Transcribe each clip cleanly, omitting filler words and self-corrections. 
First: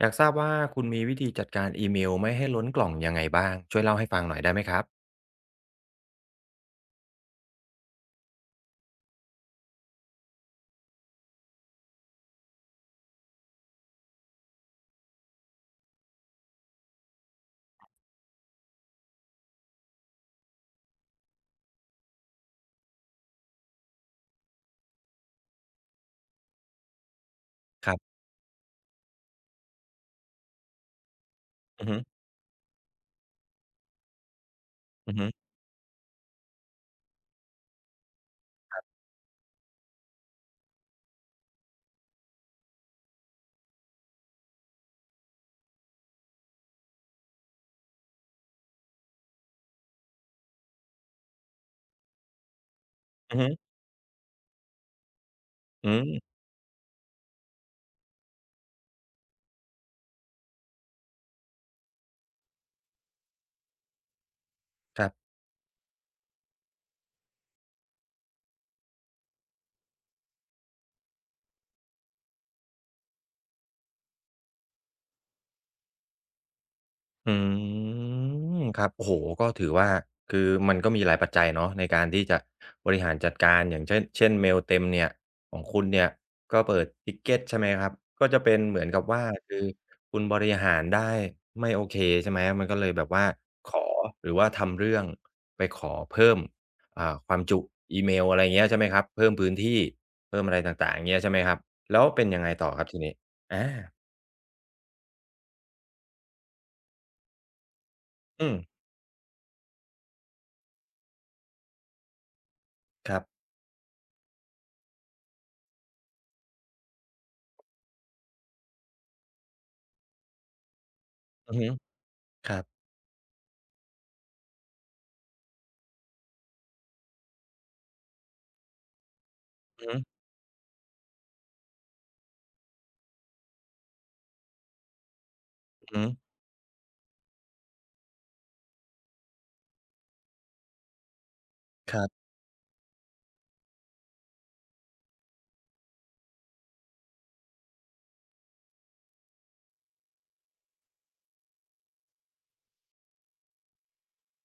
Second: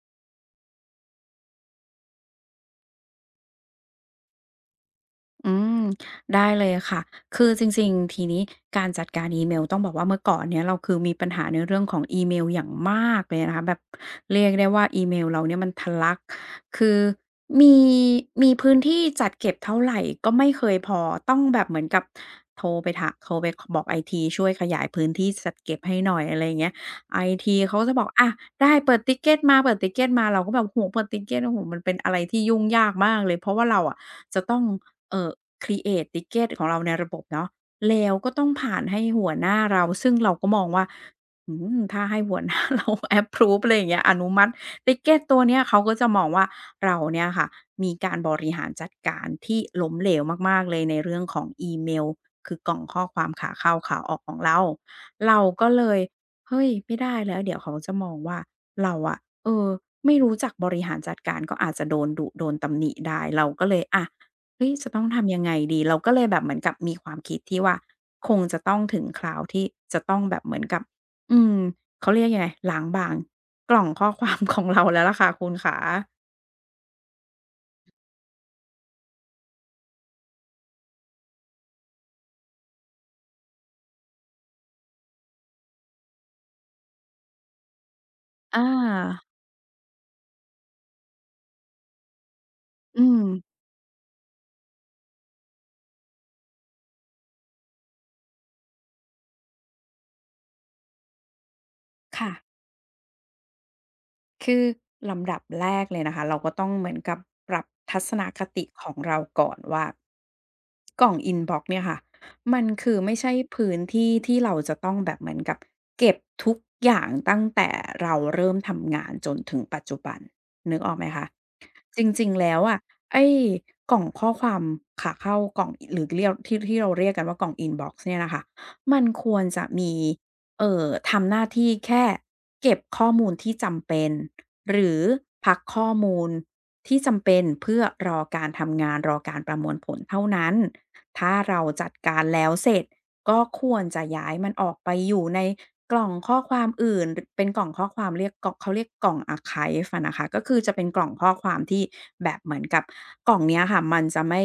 อยากทราบว่าคุณมีวิธีจัดการอีเมลไม่ให้ล้นกล่องยังไงบ้างช่วยเล่าให้ฟังหน่อยได้ไหมครับอืมได้เลยค่ะ คือจริงๆทีนี้การจัดการอีเมลต้องบอกว่าเมื่อก่อนเนี่ยเราคือมีปัญหาในเรื่องของอีเมลอย่างมากเลยนะคะแบบเรียกได้ว่าอีเมลเราเนี่ยมันทะลักคือมีมีพื้นที่จัดเก็บเท่าไหร่ก็ไม่เคยพอต้องแบบเหมือนกับโทรไปบอกไอทีช่วยขยายพื้นที่จัดเก็บให้หน่อยอะไรอย่างเงี้ยไอทีเขาก็คจะรับอกบอะได้เปิดติกเกตมาเราก็แบบโอ้โฮเปิดติกเกตโอ้โฮมันอือเป็นฮึอะไรที่ยุ่งยากมากเลยเพราะว่าเราอะจะต้อง อือเอ่ฮึอครีเอ t ติเกตของเราในระบบเนาะแล้วก็ต้องผ่านให้หัวหน้าเราซึ่งเราก็มองว่าถ้าให้หัวหน้าเรา แอปพรูฟอะไรอย่างเงี้ยอนุมัติติเกตตัวเนี้ยเขาก็จะมองว่าเราเนี่ยค่ะมีการบริหารจัดการที่ล้มเหลวมากๆเลยในเรื่องของอีเมลคือกล่องข้อความอือฮึขาเข้าขาออกของเราเราก็เลอืยมเฮ้ยไม่ได้แล้วเดี๋ยวเขาจะมองว่าเราอะเออไม่รู้จักบริหารจัดการก็อาจจะโดนดุโดนตำหนิได้เราก็เลยอะ เฮ้ยจะต้คองรับ ทำยังไงดี เราก็เลยแบบเหมือนกับมีความคิดที่ว่าคงจะต้องถึงคราวที่จะต้องแบบเหมือนกับอืมเขาเรียกยังไงล้างบางกล่องข้อความ ของเราแล้วล่ะค่ะคุณขาอืมครับโอ้โฮก็ถือว่าคือมันก็มีหลายปัจจัยเนาะในการที่จะบริหารจัดการอย่างเช่นเช่นเมลเต็มเนี่ยของคุณเนี่ยก็เปิด Ticket ใช่ไหมครับก็จะเป็นอาเหมือนกับว่าคือคุณบริหารได้ไม่โอเคใช่ไหมมันก็เลยแบอืบม ว่าขอหรือว่าทำเรื่องไปขอเพิ่มความจุอีเมลอะไรอย่างเงี้ยใช่ไหมครับเพิ่มพื้นที่เพิ่มอะไรต่างๆอย่างเงี้ยใช่ไหมครับแล้วเป็นค่ะ ยังไงต่อครับทีนี้อาคือลำดับแรกเลยนะคะเราก็ต้องเหมือนกับปรับทัศนคอืมติของเราก่อนว่ากล่องอินบ็อกซ์เนี่ยค่ะมันคือคไม่รับใช่พื้นที่ที่เราจะต้องแบบเหมือนกับเก็บทุกอย่างตั้งแต่เราเริ่มทำงานจนถึงปัจจุบันนึกออกไหมคะอือฮึจริงๆคแล้รัวบอะไอ้กล่องข้อความขาเข้ากล่องหรือเรียกที่เราเรียกกันว่ากล่องอินบ็อกซ์เนี่ยนะคะมันควรจะอือมี ฮึทำหน้าที่แค่เก็บข้อมูลที่จำเป็นหรือพักข้อืออฮึ มูลที่จำเป็นเพื่อรอการทำงานรอการประมวลผลเท่านั้นถ้าเราจัดครัการบแล้วเสร็จก็ควรจะย้ายมันออกไปอยู่ในกล่องข้อความอื่นรเป็นกล่องข้อความเขาเรียกกล่อง Archive อะนะคะก็คือจะเป็นกล่องข้อความที่แบบเหมือนกับกล่องเนี้ยค่ะมันจะไม่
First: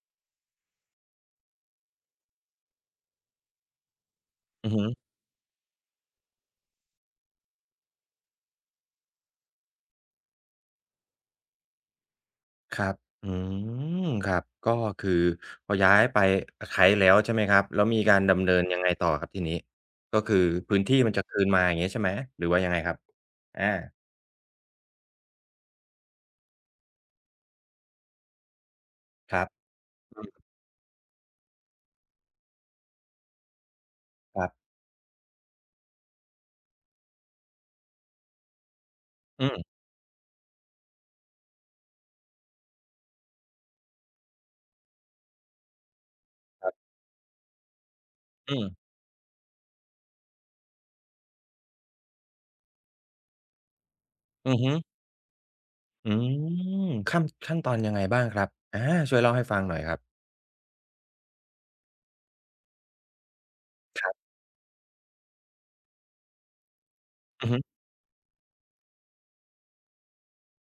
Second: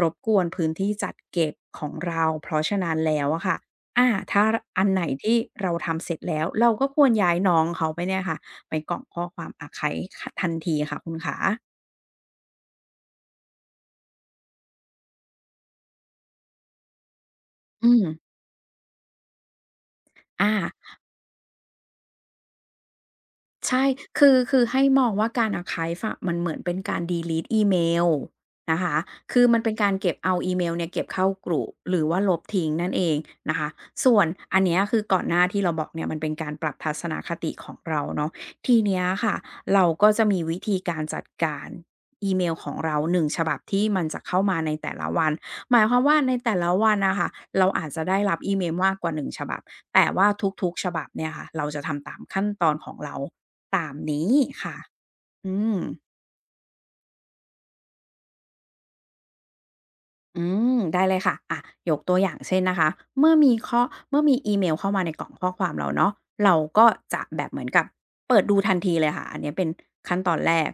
รบกวนพื้นที่จัดเก็บของเราเพราะฉะนั้นแล้วอะค่ะ ถ้าอืออัฮึนไหนที่เราทำเสร็จแล้วเราก็ควรย้ายน้องเขาไปเนี่ยค่ะไปกล่องข้อความอาร์ไขขทันทีค่ะคุณขาครับอืมครับ ก็คือพอย้ายไปอไยแล้วใช่ไหมครับแล้วอืมีมการดำเนินยังไงต่อครับทีนี้ก็คืออา พื้นที่มันจะคืนมาอย่างงี้ใช่ไหมหรือว่ายังไงครับอาใช่คือให้มองว่าการ archive อะมันเหมือนเป็นการ delete อีเมลนะคะคคืรัอบมันเป็นการเก็บอืเอามอีเมลเนี่ยเก็บเข้ากรุปหรือว่าลบทิ้งนั่นเองนะคะส่วนครัอันบเนี้ยคือก่อนหน้าที่เราบอกเนี่ยมันเป็นการปรับทัศนคติของเราเนาะทีเนี้ยค่ะอืมเราก็จะมีวิธีการจัดการอีเมลของเรา1ฉบับที่มันจะเข้ามาในแต่ละวัน หมายความว่าในแต่คละรับวันน่ะค่ะเราอาจจะได้รับอีอืเมมลมากกว่า1ฉบับแต่ว่าทุกๆฉบับเนี่ยค่ะเราจะทำตามขั้นตอนของเรา ตามนี้อือฮึค่ะอืม อืมขั้นตอนยังไงบ้างครับอาช่วยเล่าให้ฟังหน่อยครับอืได้เลยค่ะอะยกตัวอย่างเช่นนะคะเมื่อมีข้อครัเมื่อบมีอีเมลเข้ามาในกล่องข้อความเราเนาะเราก็จะแบอือบฮึเหมือนกับเปิดดูทันทีเลยค่ะอันเนี้ยเป็นขั้นตอนแรก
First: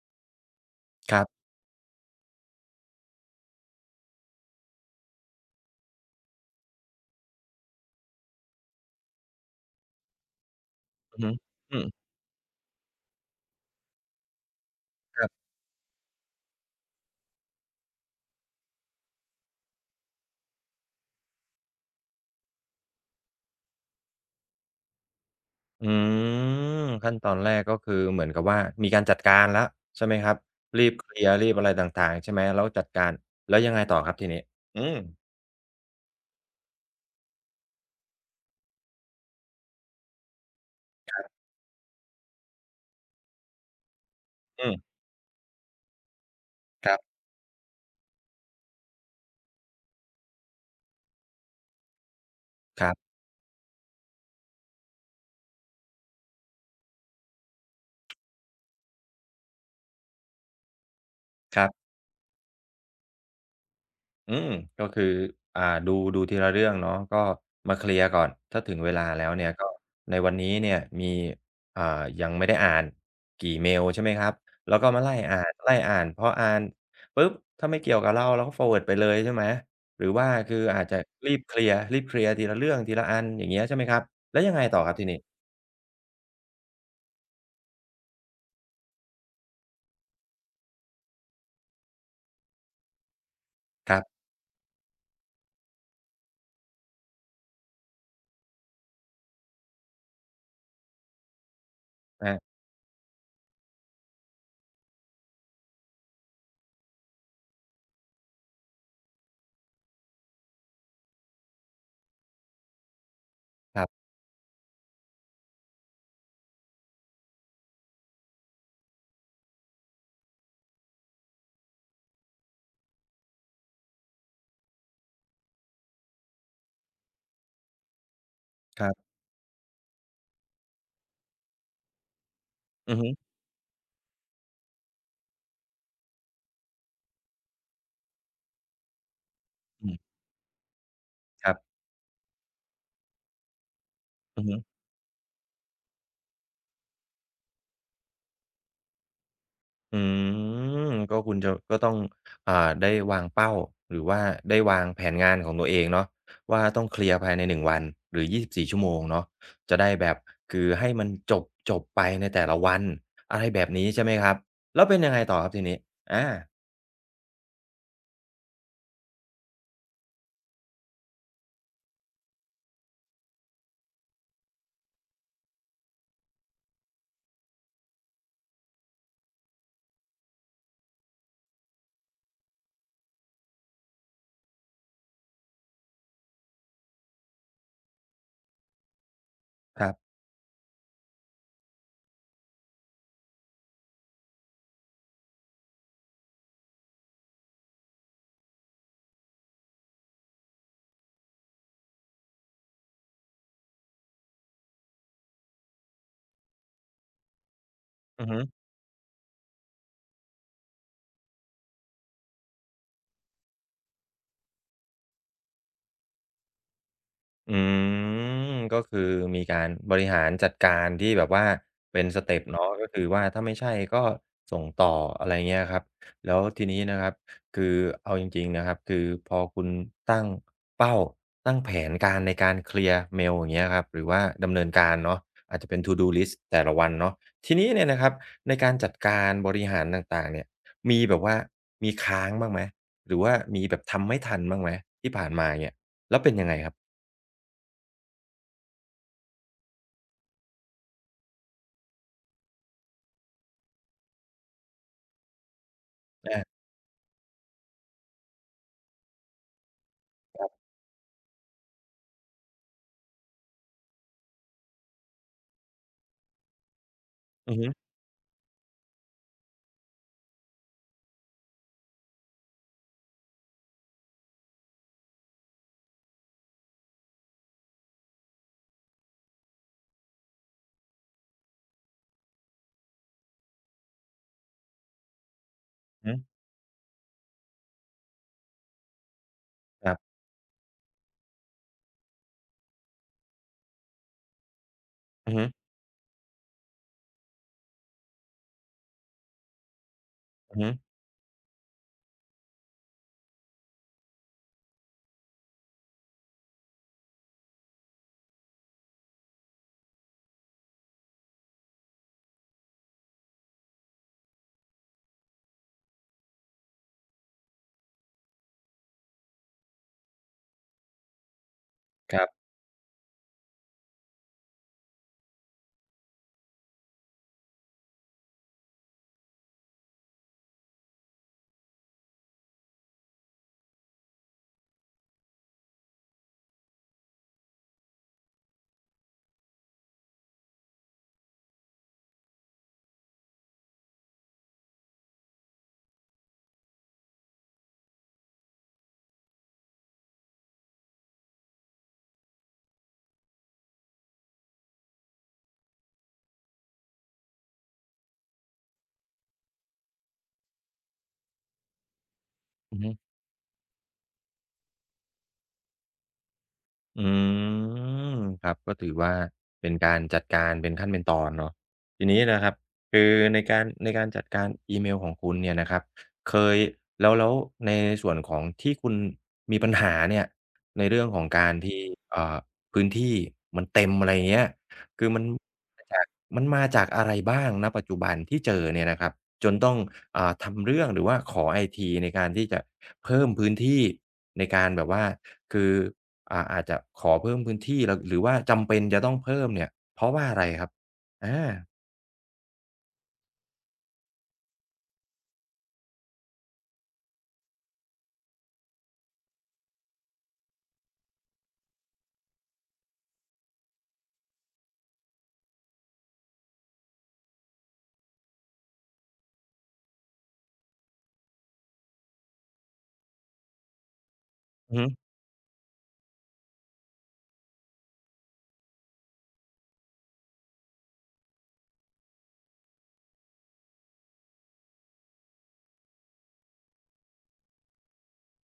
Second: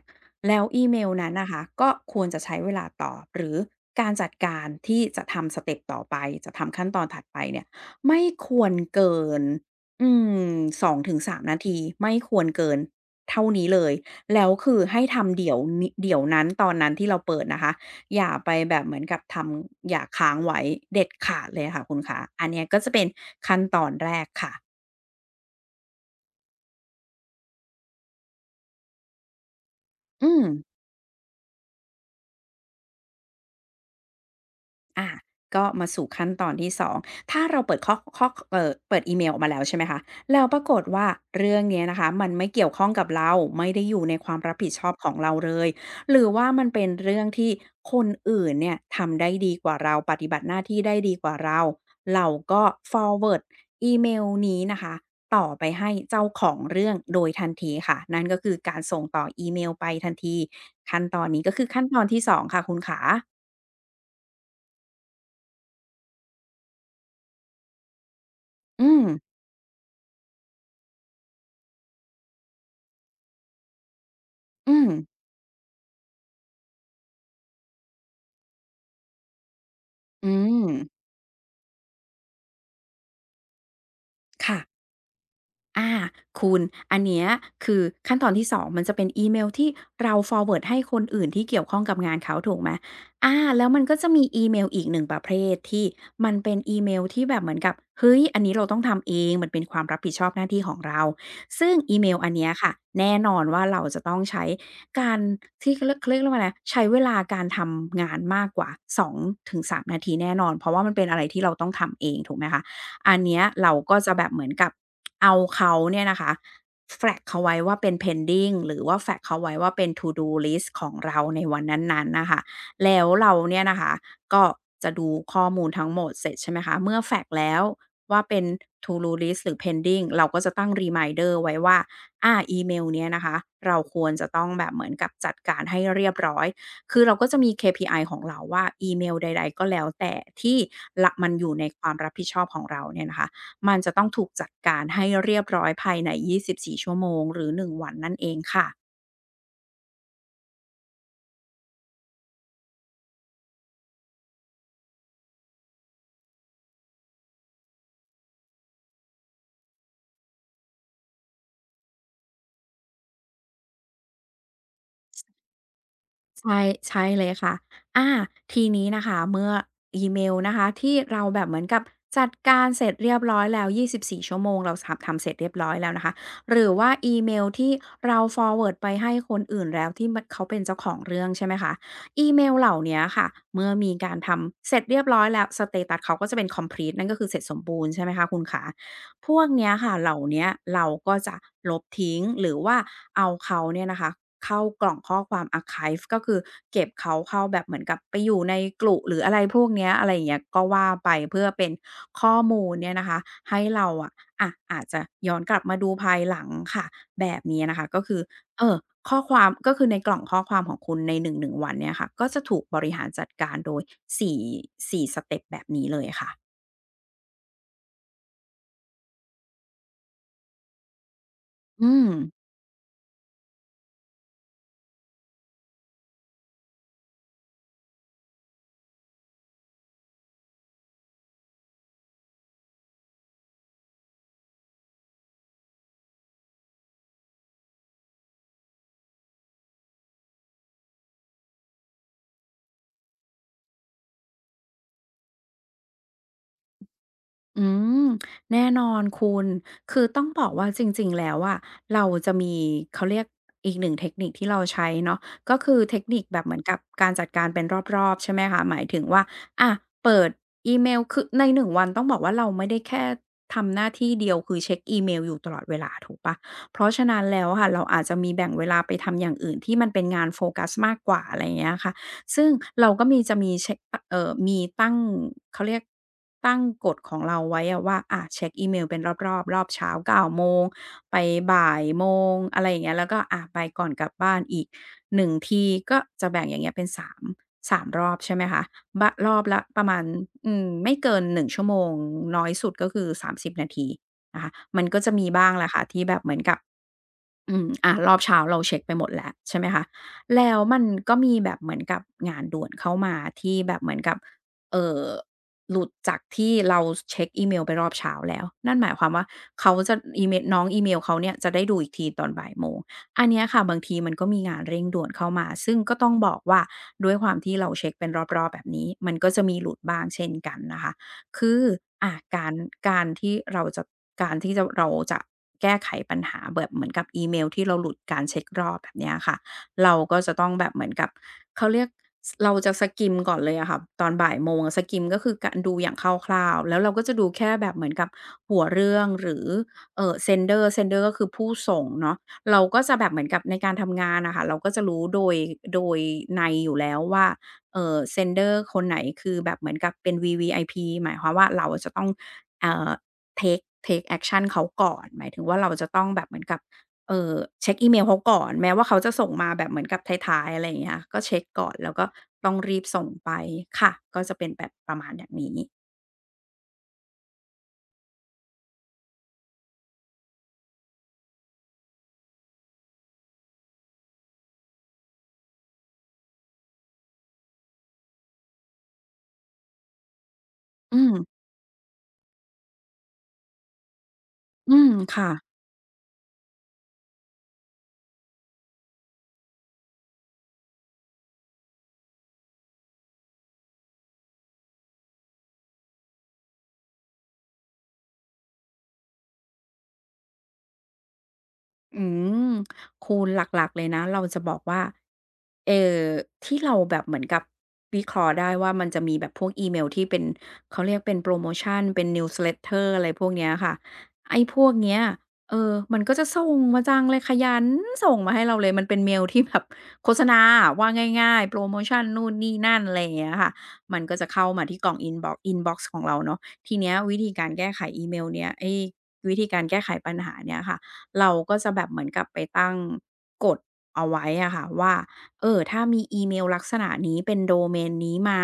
แล้วอีเมลครันั้นบนะคะก็ควรจะใช้เวลาตอบหรือการจัดการที่จะทำสเต็ปต่อไปจะทำขั้นตอนถัดไปเนี่ยไม่ควรเกินอืมสองถึอืงอฮึ3นาอืทีมไม่ควรเกินเท่านี้เลยแล้วคือให้ครัทำบ เดี๋ยวนั้นตอนนั้นที่เราเปิดนะคะ อย่าไปแบบเหมือนกับอย่าค้างไว้เด็ดขาดเลยค่ะคุณคะอันเนี้ยก็จะเป็นขั้นตอนแรกค่ะอืมขั้นตอนแรกก็คือเหมือนกับว่ามีการจัดการแล้วใช่ไหมคอืรับม รีบเคลียร์รีบอะไรต่างๆใช่ไหมแล้วจัดการแล้วยังไงต่อครับทีนี้อืมอะก็มาสู่ขั้นตอนที่2ถ้าเราเปิดข้อข้อเปิดอีเมลออกมาแล้วใช่ไหมคะแล้วปรากฏว่าเรื่องเนี้ยนะคะมันไม่เกี่ยวข้องกับเราไม่ได้อยู่ในความรับอืผิดชอมบของเราเลย หรือว่ามันเป็คนรับเรื่องที่คนอื่นเนี่ยทำได้ดีกว่าเราปฏิบัติหน้าที่ได้ดีกว่าเรา เราก็ ครับ forward อีเมลนี้นะคะต่อไปให้เจ้าของเรื่องโดยทันทีค่ะนั่นก็คือการส่งต่ออีเมลไปทันทีขั้นตอนนี้ก็คคืรัอขั้นบ ตอนที่สองค่ะคุณขาอืมก็คืออ่าดูทีละเรื่องเนาะก็มาเคลียร์ก่อนถ้าถึงอืเวมลาแล้วเนี่ยก็ในวันนี้เนี่ยมีอ่ายังไม่ได้อ่านกี่เมลใช่ไหมครับแล้อืวก็ม มาไล่อ่านไล่อ่านพออ่านปุ๊บถ้าไม่เกี่ยวกับเราเราก็ forward ไปเลยใช่ไหมหรือว่าอืคือมอาจจะรีบเคลียร์รีบเคลียร์ทีละเรื่องทีละอันอย่างเงี้ยใช่ไหมครับแล้วยังค่ะไงต่อครับทีนี้อาคุณอันเนี้ยคือขั้นตอนที่2มันจะเป็นอีเมลที่เรา forward ให้คนอื่นที่เกี่ยวข้องกับงานเขาถูกไหมแล้วมันคก็รัจะมีบอีเมลอีกหนึ่งประเภทที่มันเป็นอีเมลที่แบบเหมือนกับเฮ้ยอันนี้เราต้องทำเองมันเป็นความรับผิดชอบหน้าที่ของเราซึ่งอีเมลอันอาเนี้ยค่ะแน่นอนว่าเราจะต้องใช้การที่เขาเรียกว่าอะไรใช้เวลาการทำงานมากกว่าสองถึงสามนาทีแน่นอนเพราะว่ามันเป็นอะไรที่เราต้องทำเองถูกไหมคะ อันเนี้ยเราครัก็บจะแบบเหมือนกับเอาเขาเนี่ยนะคะแฟลกเขาไว้ว่าเป็น pending หรือว่าแฟลกเขาไว้ว่าเป็น to do list ของเราในวันนั้นๆนะคะแล้วเราเนี่ยนะคะก็จะดูข้อมูลทั้งหมดเสร็จใช่ไหมคะเมื่อแฟลกแล้วว่าเป็น ครั to do บ list หรือ pending เราก็จะตั้ง reminder ไว้ว่าอีเมลอือเนี้ยฮึนะคะเราควรจะต้องแบบเหมือนกับจัดการให้เรียบร้อย คือเราก็จะมี KPI ของเราว่าอีเมลใดๆก็แล้วอืมแต่ที่ละมันอคยู่รัในบความรับผิดชอบของเราเนี่ยนะคะมันจะต้องถูกอือจัดฮึ การให้เรียบร้อยภายใน 24 ชั่วโมงหรือ1วันนั่นเองค่ะ อืมก็คุณจะก็ต้องอ่าได้วางเป้าหรือว่าได้วางแผนงานของตัวเองเนาะว่าต้องเคลียร์ภายใน1วันหรือ24ชั่วโมงเนาะจะได้แบบคือให้มันจบจบไปในแต่ละวันอะไรแบบนี้ใช่ไหมครับแล้วเป็นยังไงต่อครับทีนี้อาใช่ใช่เลยค่ะอาทีนี้นะคะเมื่ออีเมลนะคะที่เราแบบเหมือนกับจัดการเสร็จเรียบร้อยแล้ว24ชั่วโมงเราทำเสร็จเรียบร้อยแล้วนะคะหรือว่าอีเมลที่เรา forward ไปให้คนอื่นแล้วที่มันเขาเป็นเจ้าของเรื่องใช่ไหมคะอีเมลเหล่าเนี้ยค่ะเมื่อมีการทำเสร็จเรียบร้อยแล้วสเตตัสเขาก็จะเป็น Complete นั่นก็คือเสร็จสมบูรณ์ใช่ไหมคะคุณขา พวกเนี้ยครัค่ะเหบล่าเนี้ยเราก็จะลบทิ้งหรือว่าเอาเขาเนี่ยนะคะเข้ากล่องข้อความ Archive ก็คือเก็บเขาเข้าแบบเหมือนกับไปอยู่ในกลุ่หรืออะไรพวกเนี้ยอะไรอย่างเงี้ยก็ว่าไปเพื่อเป็นข้อมูลเนี่ยนะคะให้เราอะอาจจะย้อนกลับมาดูภายหลังค่ะแบบนี้นะคะก็คืออือฮึ เอ่อข้อความก็คือในกล่องข้อความของคุณในหนึ่งวันเนี่ยค่ะก็จะถูกบริหารจัดการโดยสี่สสเต็ปแบบนี้เลยค่ะอืมก็คือมีการบริหารจัดการที่แบบว่าอืเป็นม สเต็ปมเนาะก็คือว่าถ้าไม่ใช่ก็ส่งต่ออะไรเงี้ยครับแล้วทีนี้นะครับคือเอาจริงๆนะครับคือพอคุณตั้งเป้าตั้งแผนการในการเคลียร์เมลอย่างเงี้ยครับหรือว่าดำเนินการเนาะอาจจะเป็น To do list แต่ละวันเนาะทีนี้เนี่ยนะครับในการจัดการบริหารต่างๆเนี่ยมีแบบว่ามีค้างบ้างไหมหรือว่ามีแบบทำไม่ทันบ้างไหมที่ผ่านมาเนี่ยแล้วเป็นยังไงครับ อืมแน่นอนคุณ คือต้องบอกว่าจริงๆ แล้วอะเราจะมีเขาเรียกอีกหนึ่งเทคนิคที่เราใช้เนาะก็คือเทคนิคแบบเหมือนกับการจัดการเป็นรอบๆใช่ไหมคะหมายถึงว่าอะเปิดอีเมลคือในหนึ่งวันต้องบอกว่าเราไม่ได้แค่ทำหน้าที่เดียวคือเช็กอีเมลอยู่ตลอดเวลาถูกเปล่าเพราะฉะนั้นแล้วอืออะฮึค่ะเราอาจจะมีแบ่งเวลาไปทำอย่างอื่นที่มันเป็นงานโฟกัสมากกว่าอะไรอย่างเงี้ยค่ะ ซึ่งเราก็จะมีเช็คมีตั้งเขาเรียกตั้งกฎของเราไว้อะว่าอะเช็กอีเมลเป็นรอบๆรอบเช้า9โมงไปบ่ายโมงอะไรอย่างเงี้ยแล้วก็อะไปก่อนกลับบ้านอีก1ทีก็อือจะฮึแบ่งอย่างเงี้ยเป็น สามรอบใช่ไหมคะบะรอบละประครัมาณบไม่เกิน1ชั่วโมงน้อยสุดก็คือ30นาทีนะคะมันก็จะมีอือฮึบ้างแหละค่ะที่แบบเหมือนกับ อ่ะรอบเช้าเราเช็กไปหมดแล้วใช่ไหมคะแล้อือวฮึมันก็มีแบบเหมือนกับงานด่วนเข้ามาที่แบบเหมือนกับเอ่อหลุดจากที่เราเช็กอีเมลไปรอบเช้าแล้วนั่นหมายความว่าเขาจะอีเมลน้องอีเมลเขาเนี่ยจะได้ดูอีกทีตอนบ่ายโมงอันเนี้ยค่ะบางทีมันก็มีงานเร่งด่วนเข้ามาซึ่งก็ต้องบอกว่าด้วยความที่เราเช็กเป็นรอบๆแบบนี้มันก็จะมีหลุดบ้างเช่นกันนะคะ คือครับการการที่เราจะการที่จะเราจะแก้ไขปัญหาแบบเหมือนกับอีเมลที่เราหลุดการเช็กรอบแบบเนี้ยค่ะเราก็จะต้องแบบเหมือนกับเขาเรียกเราจะ skim ก่อนเลยอะค่ะตอนบ่ายโมง skim ก็คือการดูอย่างคร่าวๆแล้วเราก็จะดูแค่แบบเหมือนกับหัวเรื่องหรือsender ก็คือผู้ส่งเนาะเราก็จะแบบเหมือนกับในการทำงานอะค่ะเราก็จะรู้โดยนัยอยู่แล้วว่า sender คนไหนคือแบบเหมือนกับเป็น VVIP หมายความว่าเราจะต้องเอ่อเทกแอกชันเขาก่อนหมายถึงว่าเราจะต้องแบบเหมือนกับเอ่อเช็กอีเมลเขาก่อนแม้ว่าเขาจะส่งมาแบบเหมือนกับท้ายๆอะไรอย่างเงี้ยก็เช็กก่อนแล้วก็ต้องรีอือบฮึ ส่งไปค่ะก็จะเป็นแบบประมาณอย่างนี้อืมครับก็ถือว่าเป็นการจัดการเป็นขั้นเป็นตอนเนาะทีนี้นะครับคือในการในการจัดการอีเมลของคุณเนี่ยนะครับเคยแล้วในส่วนของที่คุณมีปัญหาเนี่ยในอืเรื่องมของการที่เอ่อพื้นที่มันเต็มอะไรอย่างเงี้ยอืมคือมันค่ะ มาจากมาจากอะไรบ้างณปัจจุบันที่เจอเนี่ยนะครับจนต้องทำเรื่องหรือว่าขอไอทีในการที่จะเพิ่มพื้นที่ในการแบบว่าคือ อาจจะขอเพิ่มพื้นที่แล้วหรือว่าจำเป็นจะต้องเพิ่มเนี่ยเพราะว่าอะไรครับอาอืมคูณหลักๆเลยนะเราจะบอกว่าเอ่อที่เราแบบเหมือนกับวิเคราะห์ได้ว่ามันจะมีแบบพวกอีเมลที่เป็นเขาเรียกเป็นโพรโมชันเป็น Newsletter อะไรพวกเนี้ยค่ะไอ้พวกเนี้ยเออมันก็จะส่งมาจังเลยขยันส่งมาให้เราเลยมันเป็นเมลที่แบบโฆษณาอะว่าง่ายๆโพรโมชันนู่นนี่นั่นอะไรอย่างเงี้ยค่ะมันก็จะเข้ามาอือที่ฮึกล่องอินบ็อกซ์ของเราเนาะทีเนี้ยวิธีการแก้ไขอีเมลเนี้ยไอ้วิธีการแก้ไขปัญหาเนี้ยค่ะ เราก็จะแบบเหมือนกับไปตั้งกฎเอาไว้อะค่ะว่าเออถ้ามีอีเมลลักษณะนี้เป็นโดเมนนี้มา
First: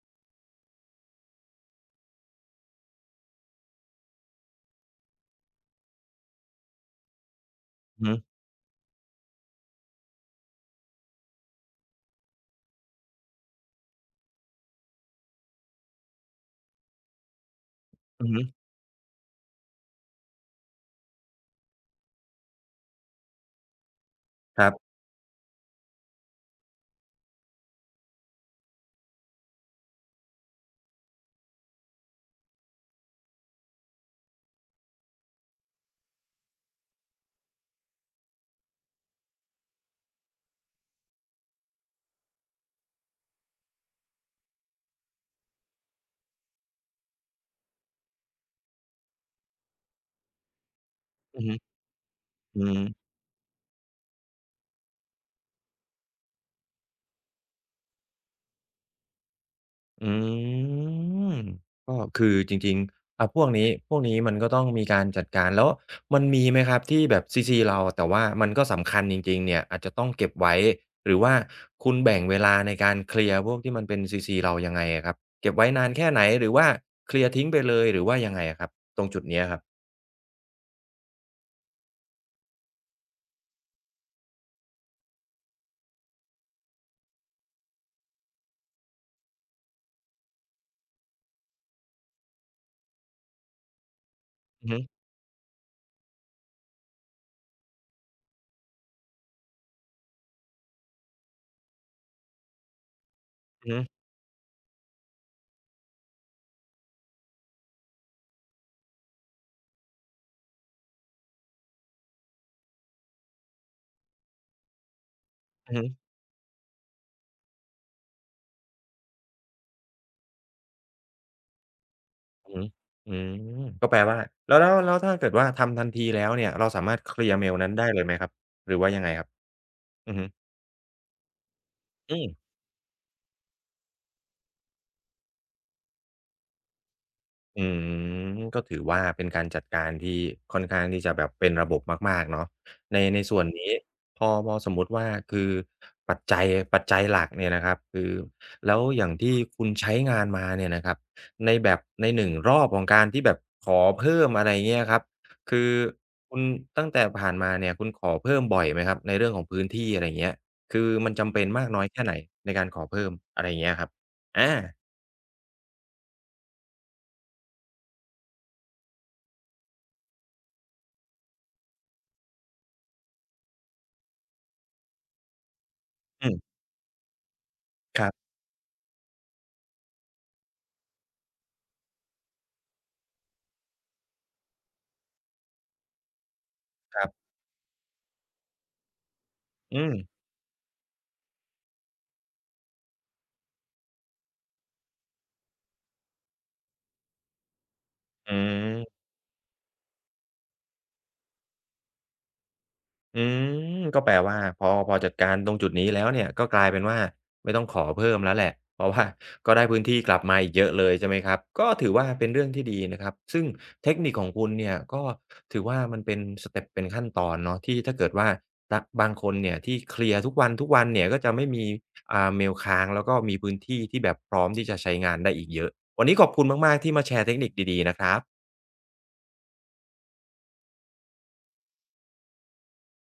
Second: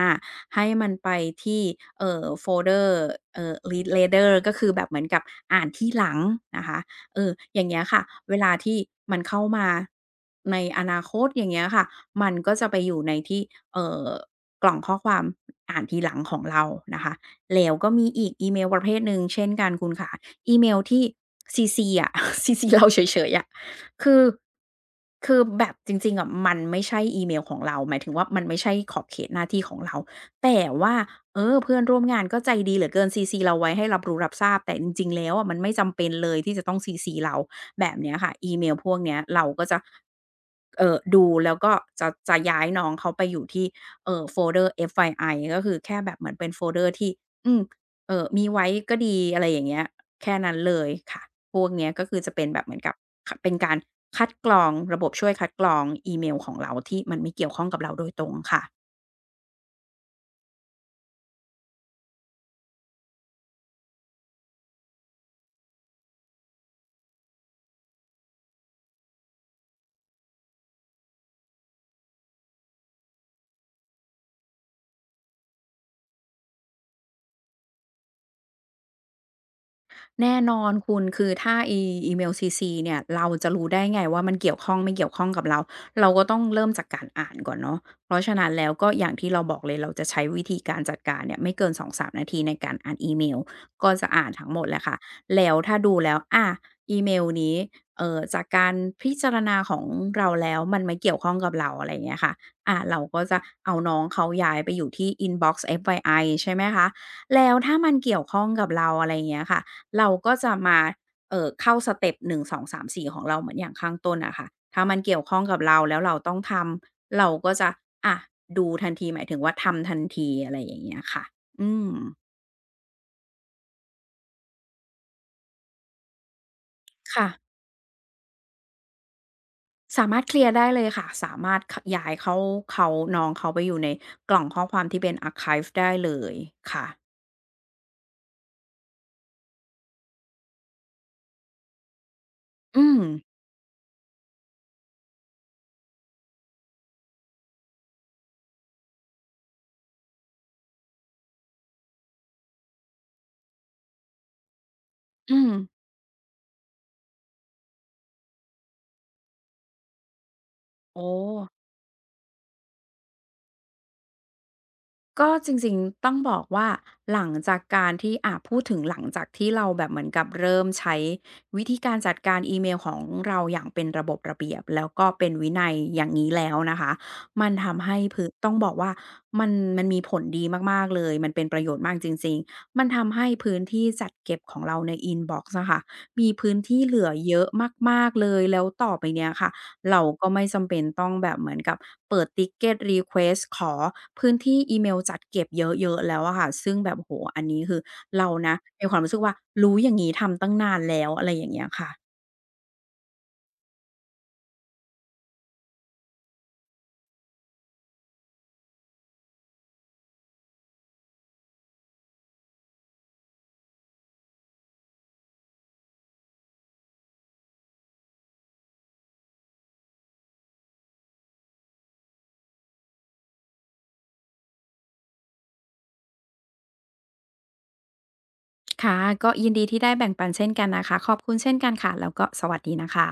ให้มันไปที่โฟลเดอร์read later ก็คือแบบเหมือนกับอ่านทีหลังนะคะเอออย่างเงี้ยค่ะอือฮึเวลาที่มันเข้ามาในอนาคตอย่างเงี้ยค่ะมันก็จะไปอยู่ในที่เอ่อกล่องข้อความอ่านทีหลังของเรานะคะแล้วก็มีอือีอกฮึอีเมลประเภทหนึ่งเช่นกันคุณขา อีเมลที่ซีซีอะ ซีซีเราเฉยๆอะคือครับคือแบบจริงๆอะมันไม่ใช่อีเมลของเราหมายถึงว่ามันไม่ใช่ขอบเขตหน้าที่ของเราแต่ว่าเออเพื่อนร่วมงานก็ใจดีเหลือเกินซีซีเราไว้ให้รับรู้รับทราบแต่จริงๆแล้วอะมันไม่จำเป็นเลยที่จะต้องซีซีเราแบบเนี้ยค่ะอีเมลพวกเนี้ยเราก็จะเออดูแล้วก็จะย้ายน้องเขาไปอยู่ที่โฟลเดอร์ FYI ก็คือแค่แบบเหมือนเป็นโฟลเดอร์ที่อืมเออมีไว้ก็ดีอะไรอย่างเงี้ย แค่นั้นเลยค่ะ อือพฮึวกเนี้ยก็คือจะเป็นแบอืบเหมือมนกับขเป็นการคัดกรองระบบช่วยคัดกรองอีเมลของเราที่มันไม่เกี่ยวข้องกับเราโดยตรงค่ะ อืมก็คือจริงๆพวกนี้พวกนี้มันก็ต้องมีการจัดการแล้วมันมีไหมครับที่แบบซีซีเราแต่ว่ามันก็สำคัญจริงๆเนี่ยอาจจะต้องเก็บไว้หรือว่าคุณแบ่งเวลาในการเคลียร์พวกที่มันเป็นซีซีเรายังไงอะครับเก็บไว้นานแค่ไหนหรือว่าเคลียร์ทิ้งไปเลยหรือว่ายังไงอะครับตรงจุดเนี้ยครับแน่นอนคุณคือถ้าอีเมล CC เนี่ยเราจะรู้ได้ไงว่ามันเกี่ยวข้องไม่เกี่ยวข้องกับเราเราก็ต้องเริ่มจากการอ่านก่อนเนาะเพราะฉะนั้นแล้วก็อย่างที่เราบอกเลยเราจะใช้วิธีการจัดการเนี่ยไม่เกิน2-3นาทีในการอ่านอีเมลก็จะอ่านทั้งหมดอือแหฮึละค่ะแล้วถ้าดูแล้วอาอีเมลนี้จากการพิจารณาของเราแล้วมันไม่เกี่ยวข้องกับเราอะไรอย่างเงี้ยค่ะอาเราก็จะอือเอาฮึน้องเขาย้ายไปอยู่ที่ Inbox FYI ใช่ไหมคะแล้วถ้ามันเกี่ยวข้องกับเราอะไรอย่างเงี้ยค่ะ เราก็จะมาเข้าสเต็ป1 2 3 4ของเราเหมือนอย่างข้างต้นอะค่ะถ้ามันเกี่ยวข้องกับอือเราฮึ แล้วเราต้องทำ เราก็จะอะดูทันทีหมายถึงว่าทำทันทีอะไรอย่างเงี้ยค่ะอืมอืมอืมก็แปลว่าแล้วถ้าเกิดว่าทำทันทีแล้วเนี่ยเราสามารถเคลีค่ะ ยร์เมลนั้นได้เลยไหมครับหรือว่ายังไงครับสาอือมารฮึถเคลียร์ได้เลยค่ะ สามารถขย้ายอืม เขาน้องเขาไปอยู่ในกล่องข้อความที่เป็นอาร์ไคฟ์ได้เลยค่ะ อืมก็ถือว่าเป็นการจัดการที่ค่อนข้างที่จะแบบเป็นระบบมากๆเนาะอืในม ในส่วนนี้พอสมมุติว่าคือปัจจัยปัจจัยหลักเนี่ยนะครับคือแล้วอย่างที่คุณใช้งานมาเนี่ยนะครับในแบบในหนึ่งรอบของการที่แบบขอเพิ่มอะไรเงี้ยครับอืม คือคุณตั้งแต่ผ่านมาเนี่ยคุณขอเพิ่มบ่อยไหมครับในเรื่องของพื้นที่อะไรเงี้ยคือโอ้ มันจำเป็นมากน้อยแค่ไหนในการขอเพิ่มอะไรเงี้ยครับอาก็จริงๆต้องบอกว่าหลังจากการที่อ่าพูดถึงหลังจากที่เราแบบเหมือนกับเริ่มใช้วิธีการจัดการอีเมลของเราอย่างเป็นระบบระเบียบแล้วก็เป็นวินัยอย่างอืนี้แล้วมนะคะมันทำให้ครพึต้องบอกว่ามันมันมีผลดีมากๆเลยมันเป็นประโยชน์มากจริงๆมันทำให้พื้นที่จัดเก็บของเราในอินบ็อกซ์อะค่ะมีพื้นที่เหลืับอๆเยอะมากๆเลยแล้วต่อไปเนี้ยค่ะ อืมเราก็ไม่จำเป็นต้องแบบเหมือนกับเปิด Ticket Request ขอพื้นที่อีเมลจัดเก็บเยอะๆแล้วอะค่ะซึ่งแบบโอ้โฮอันนี้คือเราอืนะมีความ มรู้สึกว่ารู้อย่างงี้ทำตั้งนานแล้วอะไรอย่างเงี้ยค่ะอืมก็แปลว่าพอจัดการตรงจุดนี้แล้วเนี่ยก็กลายเป็นว่าไม่ต้องขอเพิ่มแล้วแหละเพราะว่า ก็ได้พื้นที่กลับมาอีกเยอะเลยใช่ไหมครับก็ถือว่าเป็นเรื่องที่ดีนะครับซึ่งเทคนิคของคุณเนี่ยก็ถือว่ามันเป็นสเต็ปเป็นขั้นตอนเนาะที่ถ้าเกิดว่าตะบางคนเนี่ยที่เคลียร์ทุกวันทุกวันเนี่ยก็จะไม่มีเมลค้างแล้วก็มีพื้นที่ที่แบบพร้อมที่จะใช้งานได้อีกเยอะวันนี้ขอบคุณมากๆที่มาแชร์เทคนิคดีๆนะครับค่ะก็ยินดีที่ได้แบ่งปันเช่นกันนะคะขอบคุณเช่นกันค่ะแล้วก็สวัสดีนะคะ